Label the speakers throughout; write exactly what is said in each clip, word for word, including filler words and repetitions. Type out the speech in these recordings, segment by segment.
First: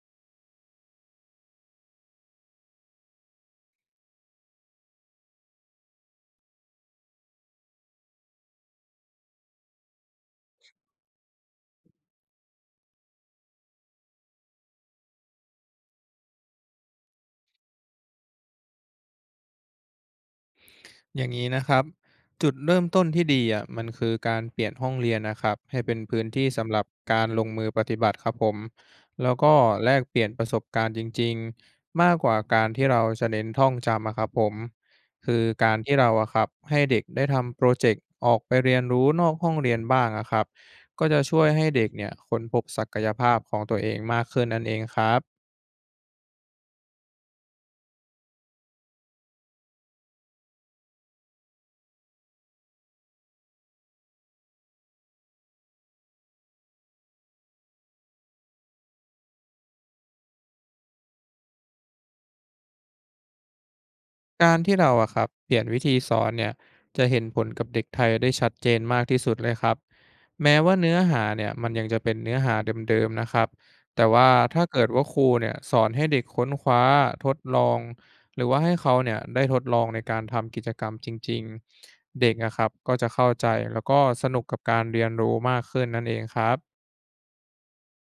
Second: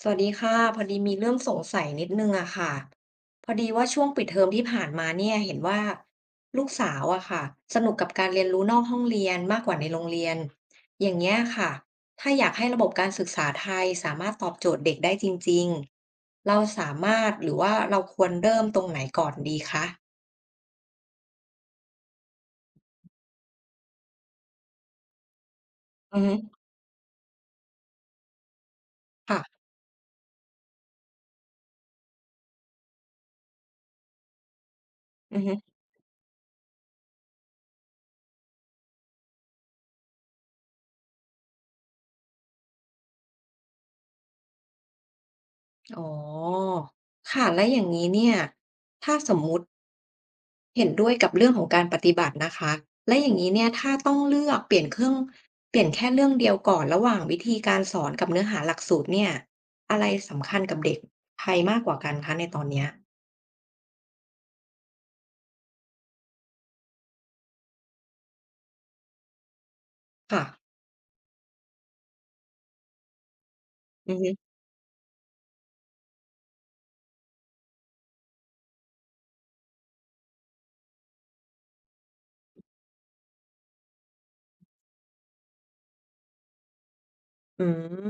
Speaker 1: สวัสดีค่ะพอดีมีเรื่องสงสัยนิดนึงอะค่ะพอดีว่าช่วงปิดเทอมที่ผ่านมาเนี่ยเห็นว่าลูกสาวอะค่ะสนุกกับการเรียนรู้นอกห้องเรียนมากกว่าในโรงเรียนอย่างเงี้ยค่ะถ้าอยากให้ระบบการศึกษาไทยสามารถตอบโจทย์เด็กได้จริงๆเราสามารถหรือว่าเราควรเริ่มตรงไหนก่อนดีคะ
Speaker 2: อย่างนี้นะครับจุดเริ่มต้นที่ดีอ่ะมันคือการเปลี่ยนห้องเรียนนะครับให้เป็น
Speaker 1: อือ
Speaker 2: พื้น
Speaker 1: ฮึ
Speaker 2: ที่สำหรับการลงมือปฏิบัติครับผมแล้วก็
Speaker 1: ค่ะ
Speaker 2: แลกเปลี่ยนประสบการณ์จริงๆมากกว่าการที่เราจะเน้นท่องจำอะครับผมคื
Speaker 1: อื
Speaker 2: อ
Speaker 1: อฮึ
Speaker 2: การที่เราอะครับให้เด็กได้ทำโปรเจกต์ออกไปเรียนรู้นอกห้องเรียนบ้างอะครับก็จะช่วยให้เด็กเนี่ยค้นพบศักยภาพของตัวเองมากขึ้นนั่นเองครับ
Speaker 1: อ๋อค่ะแล้วอย่างนี้เนี่ยถ้าสมมุติ เห็นด้วยกับเรื่องของการปฏิบัตินะคะและอย่างนี้เนี่ยถ้าต้องเลือกเปลี่ยนเครื่องเปลี่ยนแค่เรื่องเดียวก่อนระหว่างวิธีการสอนกับเนื้อหาหลักสูตรเนี่ยอะไรสำคัญกับเด็กไทยมากกว่ากันคะในตอนเนี้ย
Speaker 2: การที่เราอะครับเปลี่ยนวิธีสอนเนี่ยจะเห็นผลกับเด็กไทยได้ชัดเจนมากที่สุดเลยครับ
Speaker 1: ค่ะ
Speaker 2: แม้ว่าเนื้อหาเนี่ยมันยังจะเป็นเนื้อหาเดิมๆนะครับแต่
Speaker 1: อือ
Speaker 2: ว่า
Speaker 1: ฮึ
Speaker 2: ถ้าเกิดว่าครูเนี่ยสอนให้เด็กค้นคว้าทดลองหรือว่าให้เขาเนี่ยได้ทดลองในการทำกิจกรรมจริงๆเด็กนะครับก็จะเข้าใจแล้วก็สนุกกับการเรียนรู้มากขึ้นนั่นเองครับ
Speaker 1: อืม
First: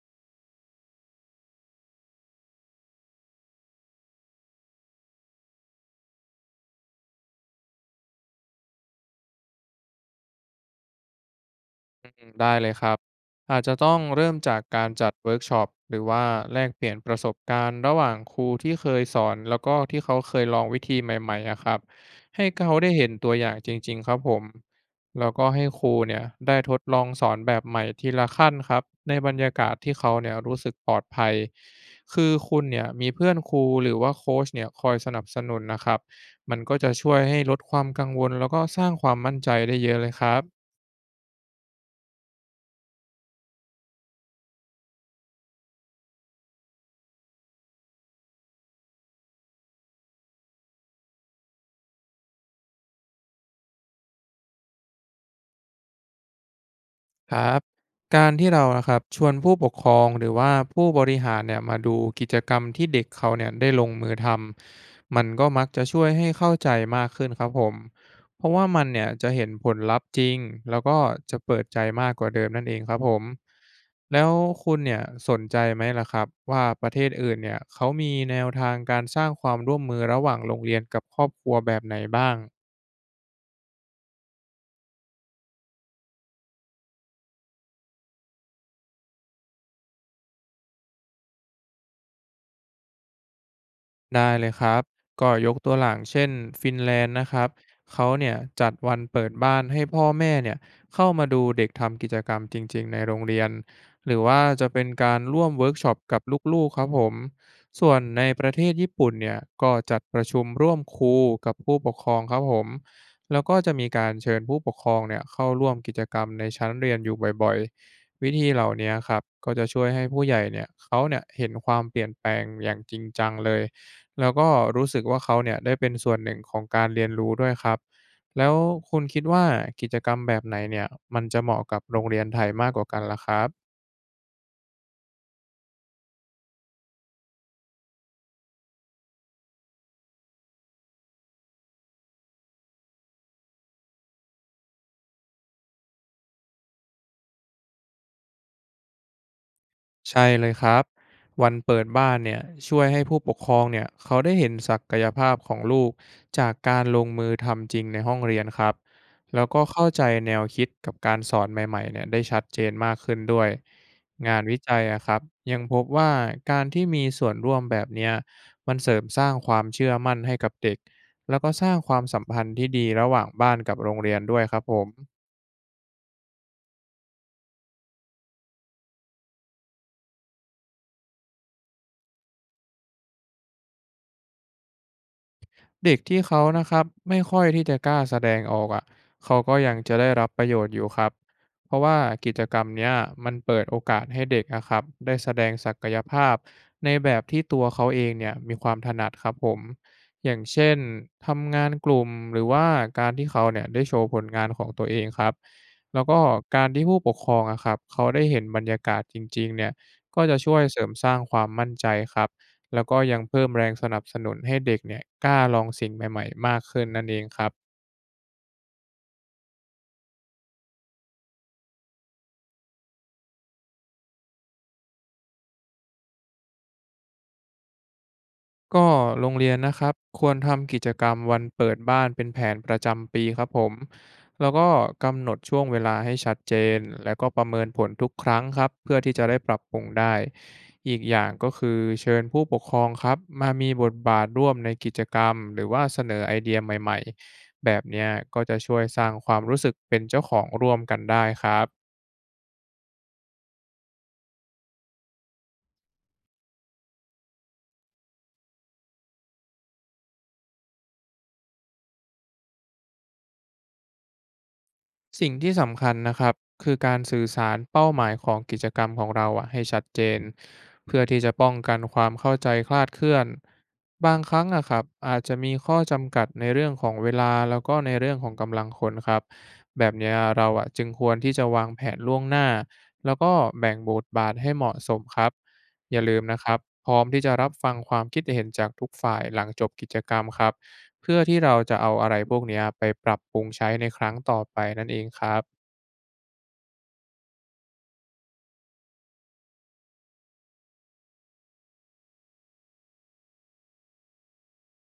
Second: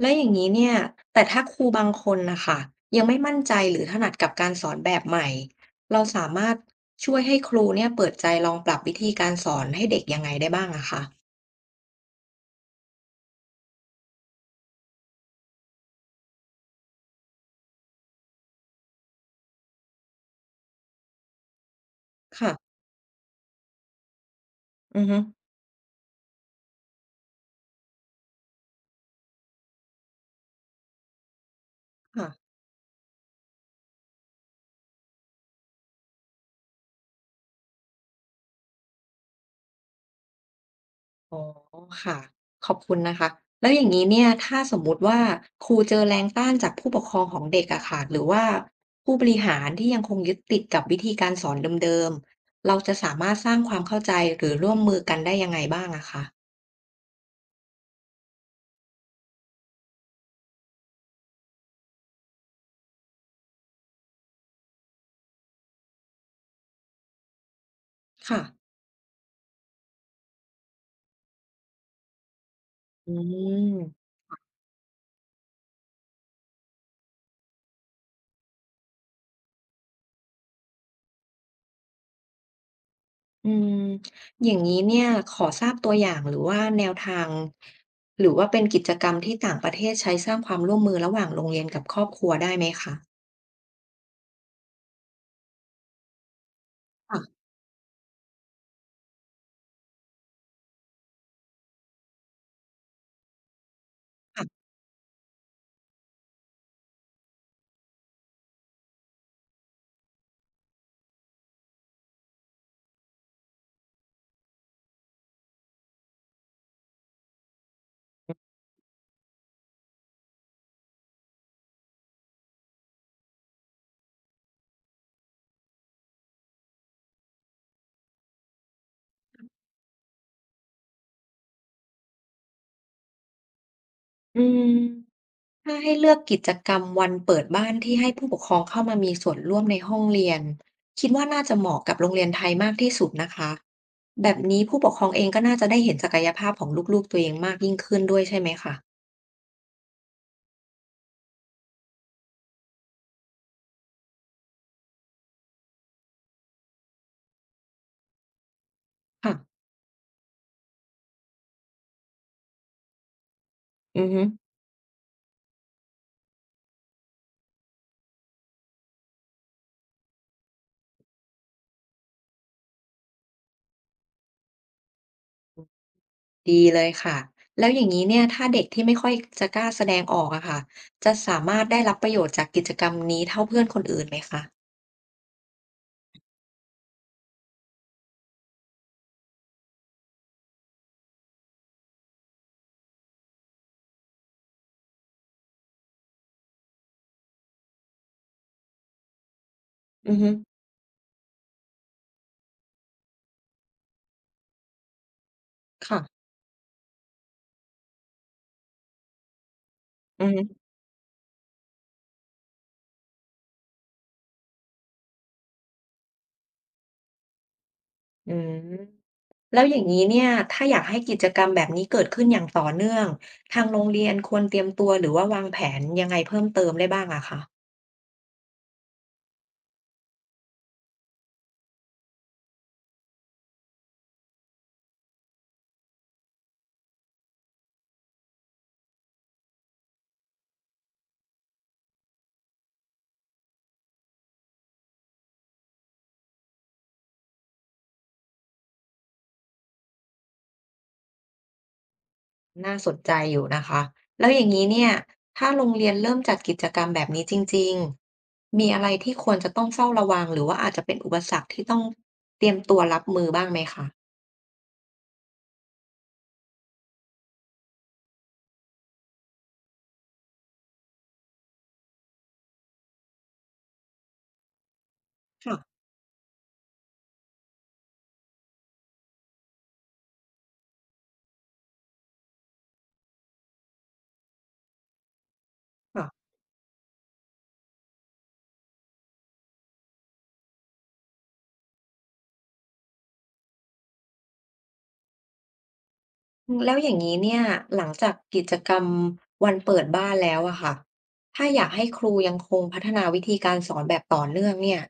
Speaker 1: แล้วอย่างนี้เนี่ยแต่ถ้าครูบางคนนะคะยังไม่มั่นใจหรือถนัดกับการสอนแบบใหม่เราสามารถช่วยให้ครูเนี่ยเปิดใจลองปรับวิธีการสอนให้เด็กยังไงได้บ้างอะคะ
Speaker 2: อืมได้เลยครับอาจจะต้องเริ่มจากการจัดเวิร์กช็อปหรือว่าแลกเปลี่ยนประสบการณ์ระหว่างครูที่เคยสอนแล้วก็ที่เขาเคยลองวิธีใหม่ๆอะครับให้
Speaker 1: ค่ะ
Speaker 2: เขาได้เห็นตัวอย่างจริงๆครับผม
Speaker 1: อือฮึ
Speaker 2: แล้วก็ให้ครูเนี่ยได้ทดลองสอนแบบใหม่ทีละขั้นครับในบรรยากาศที่เขาเนี่ยรู้สึกปลอดภัยคื
Speaker 1: ค่ะ
Speaker 2: อคุณเนี่ยมีเพื่อนครูหรือว่าโคชเนี่ยคอยสนับสนุนนะครับมันก็จะช่วยให้ลดความกังวลแล้วก็สร้างความมั่นใจได้เยอะเลยครับ
Speaker 1: อ๋อค่ะขอบคุณนะคะแล้วอย่างนี้เนี่ยถ้าสมมุติว่าครูเจอแรงต้านจากผู้ปกครองของเด็กอะค่ะหรือว่าผู้บริหารที่ยังคงยึดติดกับวิธีการสอนเดิมๆเราจะสามารถสร้างความเข้าใจหรือร่วมมือกันได้ยังไงบ้างอะคะ
Speaker 2: ครับการที่เรานะครับชวนผู้ปกครองหรือว่าผู้บริหารเนี่ยมาดูกิจกรรมที่เด็กเขาเนี่ยได้ลงมือทำมันก็มักจะช่วยให้เข้าใจมากขึ้นครับผม
Speaker 1: ค่ะ
Speaker 2: เพราะว่ามันเนี่ยจะเห็นผลลัพธ์จริงแล้วก็จะเปิดใจมากกว่าเดิมนั่นเองครับผ
Speaker 1: อื
Speaker 2: ม
Speaker 1: ม
Speaker 2: แล้วคุณเนี่ยสนใจไหมล่ะครับว่าประเทศอื่นเนี่ยเขามีแนวทางการสร้างความร่วมมือระหว่างโรงเรียนกับครอบครัวแบบไหนบ้าง
Speaker 1: อืมอย่างนี้เนี่ยขอทราบตัวอย่างหรือว่าแนวทางหรือว่าเป็นกิจกรรมที่ต่างประเทศใช้สร้างความร่วมมือระหว่างโรงเรียนกับครอบครัวได้ไหมคะ
Speaker 2: ได้เลยครับ ก็ยกตัวอย่างเช่นฟินแลนด์นะค
Speaker 1: ค่ะ
Speaker 2: รับ เขาเนี่ยจัดวันเปิดบ้านให้พ่อแม่เนี่ยเข้ามาดูเด็กทำกิจกรรมจริงๆในโรงเรียน หรือว่า
Speaker 1: ค่ะ
Speaker 2: จะเป็นการร่วมเวิร์กช็อปกับลูกๆครับผม ส่วนในประเทศญี่ปุ่นเนี่ยก็จัดประชุมร่วมครูกับผู้ปกครองครับผม แล้วก็จะมีการเชิญผู้ปกครองเนี่ยเข้าร่วมกิจกรรมในชั้นเรียนอยู่บ่อยๆวิธีเหล่านี้ครับก็จะช่วยให้ผู้ใหญ่เนี่ยเขาเนี่ยเห็นความเปลี่ยนแปลงอย่างจริงจังเลย แล้วก็รู้สึกว่าเขาเนี่ยได้เป็นส่วนหนึ่งของการเรียนรู้ด้วยครับ แล้วคุณคิดว่ากิจกรรมแบบไหนเนี่ยมันจะเหมาะกับโรงเรียนไทยมากกว่ากันล่ะครับ
Speaker 1: อืม ถ้าให้เลือกกิจกรรมวันเปิดบ้านที่ให้ผู้ปกครองเข้ามามีส่วนร่วมในห้องเรียนคิดว่าน่าจะเหมาะกับโรงเรียนไทยมากที่สุดนะคะแบบนี้ผู้ปกครองเองก็น่าจะได้เห็นศักยภาพของลูกๆตัวเองมากยิ่งขึ้นด้วยใช่ไหมคะ
Speaker 2: ใช่เลยครับวันเปิดบ้านเนี่ยช่วยให้ผู้ปกครองเนี่ยเขาได้เห็นศักยภาพของลูกจากการลงมือทำจริงในห้องเรียนครับแล้วก็
Speaker 1: ค่ะ
Speaker 2: เข้าใจแนวคิดกับการสอนใหม่ๆเนี่ยได้ชัดเจนมากขึ้นด้วย
Speaker 1: อือฮึ
Speaker 2: งานวิจัยอะครับยังพบว่าการที่มีส่วนร่วมแบบเนี้ยมันเสริมสร้างความเชื่อมั่นให้กับเด็กแล้วก็สร้างความสัมพันธ์ที่ดีระหว่างบ้านกับโรงเรียนด้วยครับผม
Speaker 1: ดีเลยค่ะแล้วอย่างนี้เนี่ยถ้าเด็กที่ไม่ค่อยจะกล้าแสดงออกอะค่ะจะสามารถได้รับประโยชน์จากกิจกรรมนี้เท่าเพื่อนคนอื่นไหมคะ
Speaker 2: เด็กที่เขานะครับไม่ค่อยที่จะกล้าแสดงออกอ่ะเขาก็ยังจะได้รับประโยชน์อยู่ครับเพราะว่ากิจกรรมเนี้ยมันเปิดโอกาสให้เด็กนะครับได้แสดงศักยภาพในแบบที่ตัวเขาเองเนี่ยมีความถนัดครับผม
Speaker 1: อือ
Speaker 2: อ
Speaker 1: ฮึ
Speaker 2: ย่างเช่นทำงานกลุ่มหรือว่าการที่เขาเนี่ยได้โชว์ผลงานของตัวเองครับแล้วก็
Speaker 1: ค่ะ
Speaker 2: การที่ผู้ปกครองอะครับเขาได้เห็นบรรยากาศจริงๆเนี่ยก็
Speaker 1: อือ
Speaker 2: จะ
Speaker 1: ฮึ
Speaker 2: ช่วยเสริมสร้างความมั่นใจครับ แล้วก็ยังเพิ่มแรงสนับสนุนให้เด็กเนี่ยกล้าลองสิ่งใหม่ๆมากขึ้นนั่นเองครับ
Speaker 1: อืม แล้วอย่างนี้เนี่ยถ้าอยากให้กิจกรรมแบบนี้เกิดขึ้นอย่างต่อเนื่องทางโรงเรียนควรเตรียมตัวหรือว่าวางแผนยังไงเพิ่มเติมได้บ้างอะคะ
Speaker 2: ก็โรงเรียนนะครับควรทำกิจกรรมวันเปิดบ้านเป็นแผนประจำปีครับผมแล้วก็กำหนดช่วงเวลาให้ชัดเจนแล้วก็ประเมินผลทุกครั้งครับเพื่อที่จะได้ปรับปรุงได้อีกอย่างก็คือเชิญผู้ปกครองครับมามีบทบาทร่วมในกิจกรรมหรือว่าเสนอไอเดียใหม่ๆแบบเนี้ยก็จะช่วยสร้างความรู้สึกเป็นเจ้าของร่วมกันได้ครับ
Speaker 1: น่าสนใจอยู่นะคะแล้วอย่างนี้เนี่ยถ้าโรงเรียนเริ่มจัดกิจกรรมแบบนี้จริงๆมีอะไรที่ควรจะต้องเฝ้าระวังหรือว่าอาจจะเป็นอุปสรรคที่ต้องเตรียมตัวรับมือบ้างไหมคะ
Speaker 2: สิ่งที่สำคัญนะครับคือการสื่อสารเป้าหมายของกิจกรรมของเราอะให้ชัดเจนเพื่อที่จะป้องกันความเข้าใจคลาดเคลื่อนบางครั้งอะครับอาจจะมี
Speaker 1: ค่ะ
Speaker 2: ข้อจำกัดในเรื่องของเวลาแล้วก็ในเรื่องของกำลังคนครับแบบเนี้ยเราอะจึงควรที่จะวางแผนล่วงหน้าแล้วก็แบ่งบทบาทให้เหมาะสมครับอย่า
Speaker 1: ค่ะ
Speaker 2: ลืมนะครับพร้อมที่จะรับฟังความคิดเห็นจากทุกฝ่ายหลังจบกิจกรรมครับ เพื่อที่เราจะเอาอะไรพวกเนี้ยไปปรับปรุงใช้ในครั้งต่อไปนั่นเองครับ
Speaker 1: อืมแล้วอย่างนี้เนี่ยหลังจากกิจกรรมวันเปิดบ้านแล้วอะค่ะถ้าอยากให้ครูยังคงพัฒนาวิธีการสอนแบบต่อเนื่องเนี่ย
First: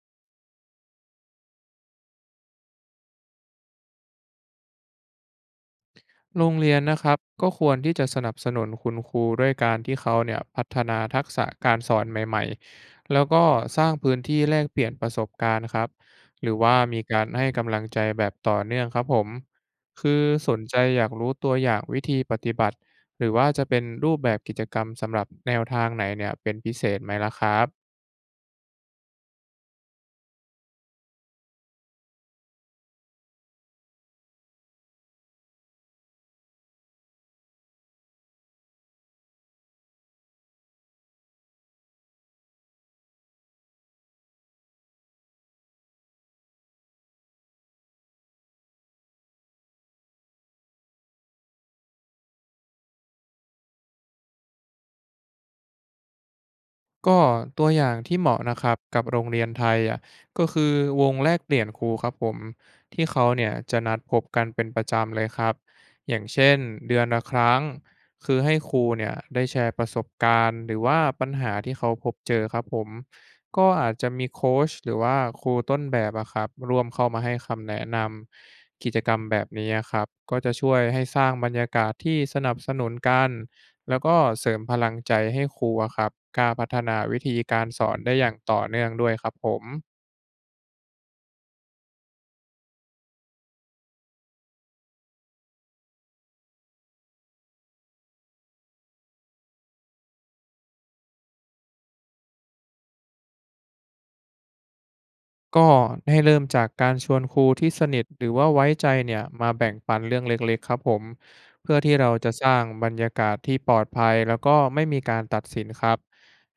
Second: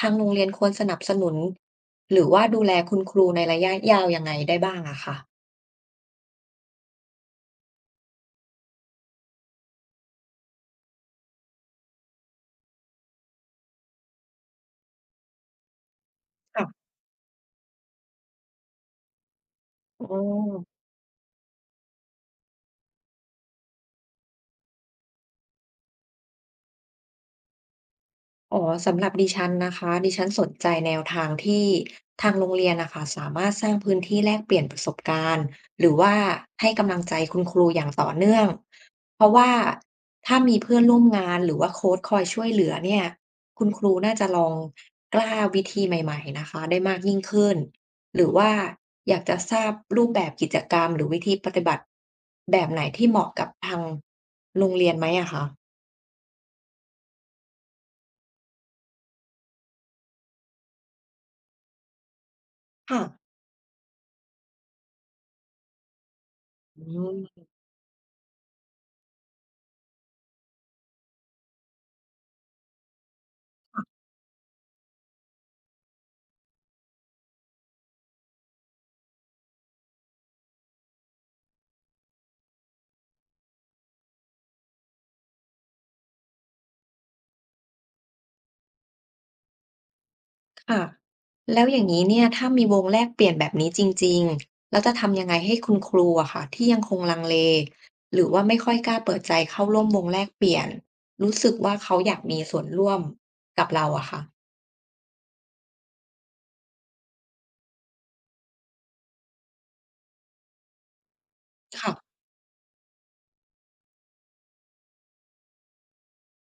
Speaker 1: ทางโรงเรียนควรสนับสนุนหรือว่าดูแลคุณครูในระยะยาวยังไงได้บ้างอะคะ
Speaker 2: โรงเรียนนะครับก็ควรที่จะสนับสนุนคุณครูด้วยการที่เขาเนี่ยพัฒนาทักษะการสอนใหม่ๆแล้วก็สร้างพื้นที่แลกเปลี่ยนประสบการณ์ครับหรือว่า
Speaker 1: ค่ะ
Speaker 2: มีการให้กำลังใจแบบต่อเนื่องครับผม
Speaker 1: อื
Speaker 2: คือสนใจ
Speaker 1: ม
Speaker 2: อยากรู้ตัวอย่างวิธีปฏิบัติหรือว่าจะเป็นรูปแบบกิจกรรมสำหรับแนวทางไหนเนี่ยเป็นพิเศษไหมล่ะครับ
Speaker 1: อ๋อสำหรับดิฉันนะคะดิฉันสนใจแนวทางที่ทางโรงเรียนนะคะสามารถสร้างพื้นที่แลกเปลี่ยนประสบการณ์หรือว่าให้กำลังใจคุณครูอย่างต่อเนื่องเพราะว่าถ้ามีเพื่อนร่วมงานหรือว่าโค้ชคอยช่วยเหลือเนี่ยคุณครูน่าจะลองกล้าวิธีใหม่ๆนะคะได้มากยิ่งขึ้นหรือว่าอยากจะทราบรูปแบบกิจกรรมหรือวิธีปฏิบัติแบบไหนที่เหมาะกับทางโรงเรียนไหมอะคะ
Speaker 2: ก็ตัวอย่างที่เหมาะนะครับกับโรงเรียนไทยอ่ะก็คือวงแลกเปลี่ยนครูครับผม
Speaker 1: ค่ะ
Speaker 2: ที่เขาเนี่ยจะนัดพบกันเป็นประจำเลยครับอย่างเช่น
Speaker 1: อื
Speaker 2: เดือนละค
Speaker 1: ม
Speaker 2: รั้งคือให้ครูเนี่ยได้แชร์ประสบการณ์หรือว่าปัญหาที่เขาพบเจอครับผมก็อาจจะมีโค้ชหรือว่าครูต้นแบบอะครับร่วมเข้ามาให้คำแนะนำกิจกรรมแบบนี้อะครับก็จะช่วยให้สร้างบรรยากาศที่สนับสนุนกัน แล้วก็เสริมพลังใจให้ครูอะครับกล้าพัฒนาวิธีการสอนได้อย่างต่อเนื่องด้วยครับผม
Speaker 1: ค่ะแล้วอย่างนี้เนี่ยถ้ามีวงแลกเปลี่ยนแบบนี้จริงๆแล้วจะทำยังไงให้คุณครูอะค่ะที่ยังคงลังเลหรือว่าไม่ค่อยกล้าเปิดใจเข้าร่วมวงแลกเปลี่ยนรู้สึกว่าเขาอยากมีส่วนร่วมกับเราอะค่ะ
Speaker 2: ก็ให้เริ่มจากการชวนครูที่สนิทหรือว่าไว้ใจเนี่ยมาแบ่งปันเรื่องเล็กๆครับผมเพื่อ
Speaker 1: ค่ะ
Speaker 2: ที่เราจะสร้างบรรยากาศที่ปลอดภัยแล้วก็ไม่มีการตัดสินครับ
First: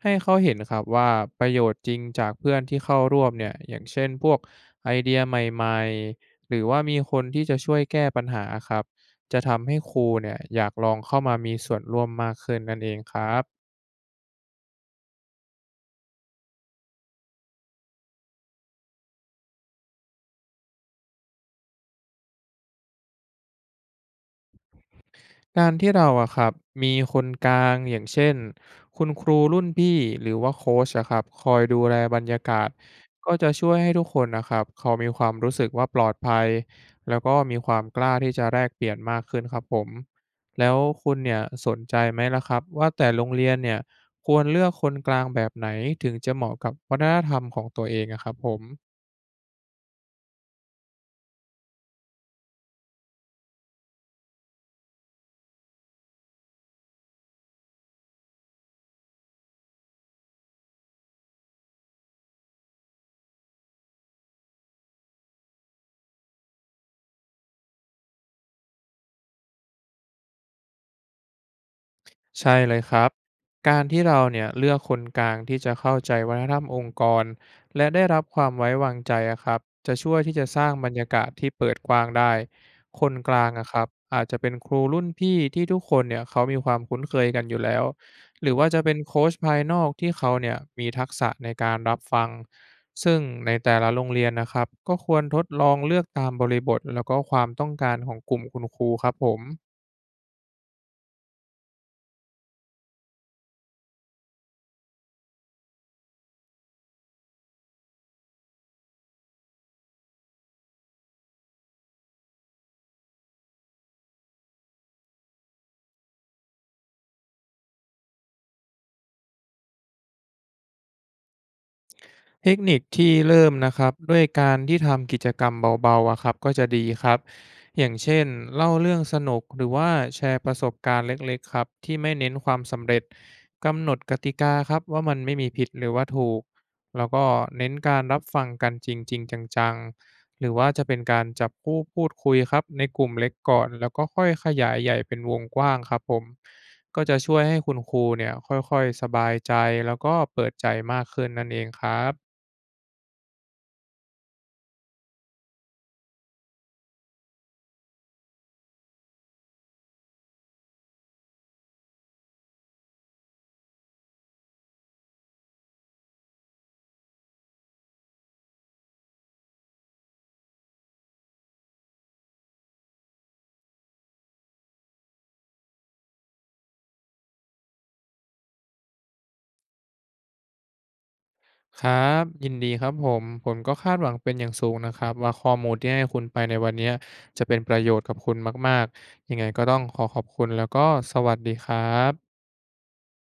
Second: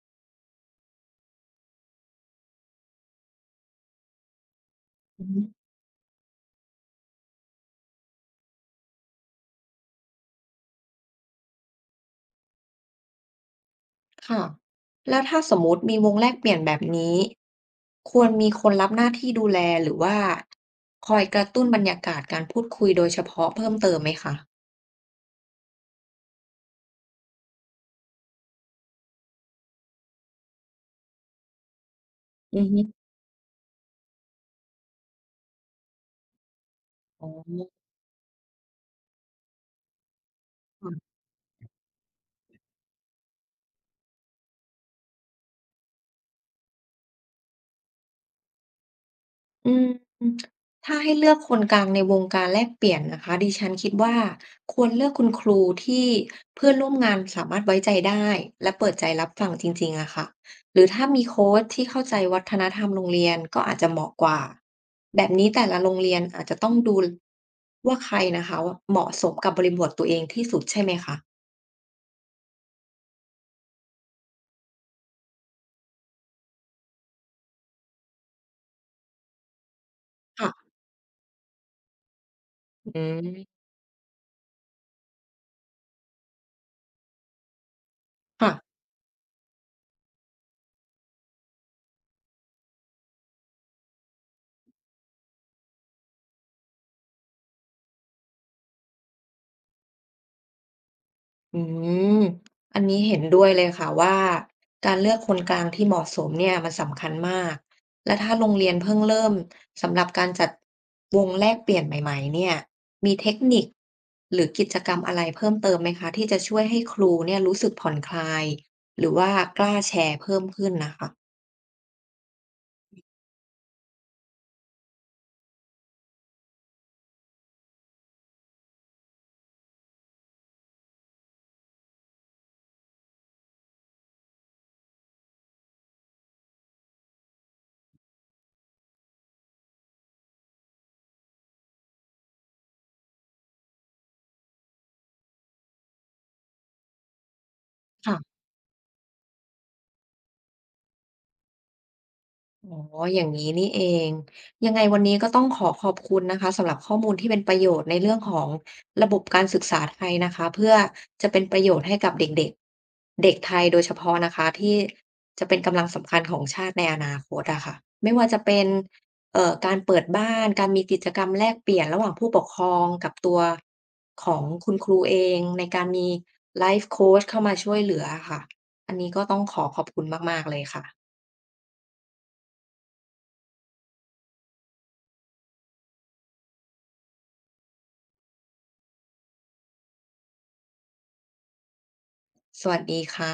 Speaker 2: ให้เขาเห็นครับว่าประโยชน์จริงจากเพื่อนที่เข้าร่วมเนี่ยอย่างเช่นพวกไอเดีย
Speaker 1: อื
Speaker 2: ให
Speaker 1: ม
Speaker 2: ม่ๆหรือว่ามีคนที่จะช่วยแก้ปัญหาครับจะทำให้ครูเนี่ยอยากลองเข้ามามีส่วนร่วมมากขึ้นนั่นเองครับ
Speaker 1: ค่ะแล้วถ้าสมมติมีวงแลกเปลี่ยนแบบนี้ควรมีคนรับหน้าที่ดูแลหรือว่าคอยกระตุ้นบรรยากาศการพูดคุยโดยเฉพาะเพิ่มเติมไหมคะ
Speaker 2: การที่เราอะครับมีคนกลางอย่างเช่นคุณครูรุ่นพี่หรือว่าโค้ชอะครับคอยดูแลบรรยา
Speaker 1: อื
Speaker 2: กา
Speaker 1: อ
Speaker 2: ศ
Speaker 1: ฮึ
Speaker 2: ก็จะช่วยให้ทุกคนนะครับเขามีความรู้สึกว่าปลอดภัยแล้ว
Speaker 1: อ๋อ
Speaker 2: ก็มีความกล้าที่จะแลกเปลี่ยนมากขึ้นครับผมแล้วคุณเนี่ยสนใจไหมล่ะครับว่าแต่โรงเรียนเนี่ยควรเลือกคนกลางแบบไหนถึงจะเหมาะกับวัฒนธรรมของตัวเองอะครับผม
Speaker 1: อืมถ้าให้เลือกคนกลางในวงการแลกเปลี่ยนนะคะดิฉันคิดว่าควรเลือกคุณครูที่เพื่อนร่วมงานสามารถไว้ใจได้และเปิดใจรับฟังจริงๆอะค่ะหรือถ้ามีโค้ชที่เข้าใจวัฒนธรรมโรงเรียนก็อาจจะเหมาะกว่าแบบนี้แต่ละโรงเรียนอาจจะต้องดูว่าใครนะคะว่าเหมาะสมกับบริบทตัวเองที่สุดใช่ไหมคะ
Speaker 2: ใช่เลยครับการที่เราเนี่ยเลือกคนกลางที่จะเข้าใจวัฒนธรรมองค์กรและได้รับความไว้วางใจอะครับจะช่วยที่จะสร้าง
Speaker 1: ค่ะ
Speaker 2: บรรยากาศที่เปิดกว้างได้
Speaker 1: อื
Speaker 2: คนกลาง
Speaker 1: ม
Speaker 2: อะครับอาจจะเป็นครูรุ่นพี่ที่ทุกคนเนี่ยเขามีความคุ้นเคยกันอยู่แล้วหรื
Speaker 1: ค่ะ
Speaker 2: อว่าจะเป็นโค้ชภายนอกที่เขาเนี่ยมีทักษะในการรับฟังซึ่งในแต่ละโรงเรียนนะครับก็ควรทดลองเลือกตามบริบทแล้วก็ความต้องการของกลุ่มคุณครูครับผม
Speaker 1: อืมอันนี้เห็นด้วยเลยค่ะว่าการเลือกคนกลางที่เหมาะสมเนี่ยมันสำคัญมากและถ้าโรงเรียนเพิ่งเริ่มสำหรับการจัดวงแลกเปลี่ยนใหม่ๆเนี่ยมีเทคนิคหรือกิจกรรมอะไรเพิ่มเติมไหมคะที่จะช่วยให้ครูเนี่ยรู้สึกผ่อนคลายหรือว่ากล้าแชร์เพิ่มขึ้นนะคะ
Speaker 2: เทคนิคที่เริ่มนะครับด้วยการที่ทำกิจกรรมเบาๆอะครับก็จะดีครับอย่างเช่นเล่าเรื่องสนุกหรือว่าแชร์ประสบการณ์เล็กๆครับที่ไม่เน้นความสำเร็จกำหนดกติกาครับว่ามันไม่มีผิดหรือว่าถูกแล้วก็เน้นการรับฟังกันจริงๆจังๆหรือว่าจะเป็นการจับคู่พูดคุยครับในกลุ่มเล็กก่อนแล้วก็ค่อยขยายใหญ่เป็นวงกว้างครับผมก็จะช่วยให้คุณครูเนี่ย
Speaker 1: ค่ะ
Speaker 2: ค่อยๆสบายใจแล้วก็เปิดใจมากขึ้นนั่นเองครับ
Speaker 1: อ๋ออย่างนี้นี่เอง ยังไงวันนี้ก็ต้องขอขอบคุณนะคะสำหรับข้อมูลที่เป็นประโยชน์ในเรื่องของระบบการศึกษาไทยนะคะเพื่อจะเป็นประโยชน์ให้กับเด็กๆเด็กไทยโดยเฉพาะนะคะที่จะเป็นกำลังสำคัญของชาติในอนาคตอะค่ะไม่ว่าจะเป็นเอ่อการเปิดบ้านการมีกิจกรรมแลกเปลี่ยนระหว่างผู้ปกครองกับตัวของคุณครูเองในการมีไลฟ์โคชเข้ามาช่วยเหลืออะค่ะอันนี้ก็ต้องขอขอบคุณมากๆเลยค่ะ
Speaker 2: ครับยินดีครับผมผมก็คาดหวังเป็นอย่างสูงนะครับว่าข้อมูลที่ให้คุณไปในวันเนี้ยจะเป็นประโยชน์กับคุณมากๆยังไงก็ต้องขอขอบคุณแล้วก็สวัสดีครับ
Speaker 1: สวัสดีค่ะ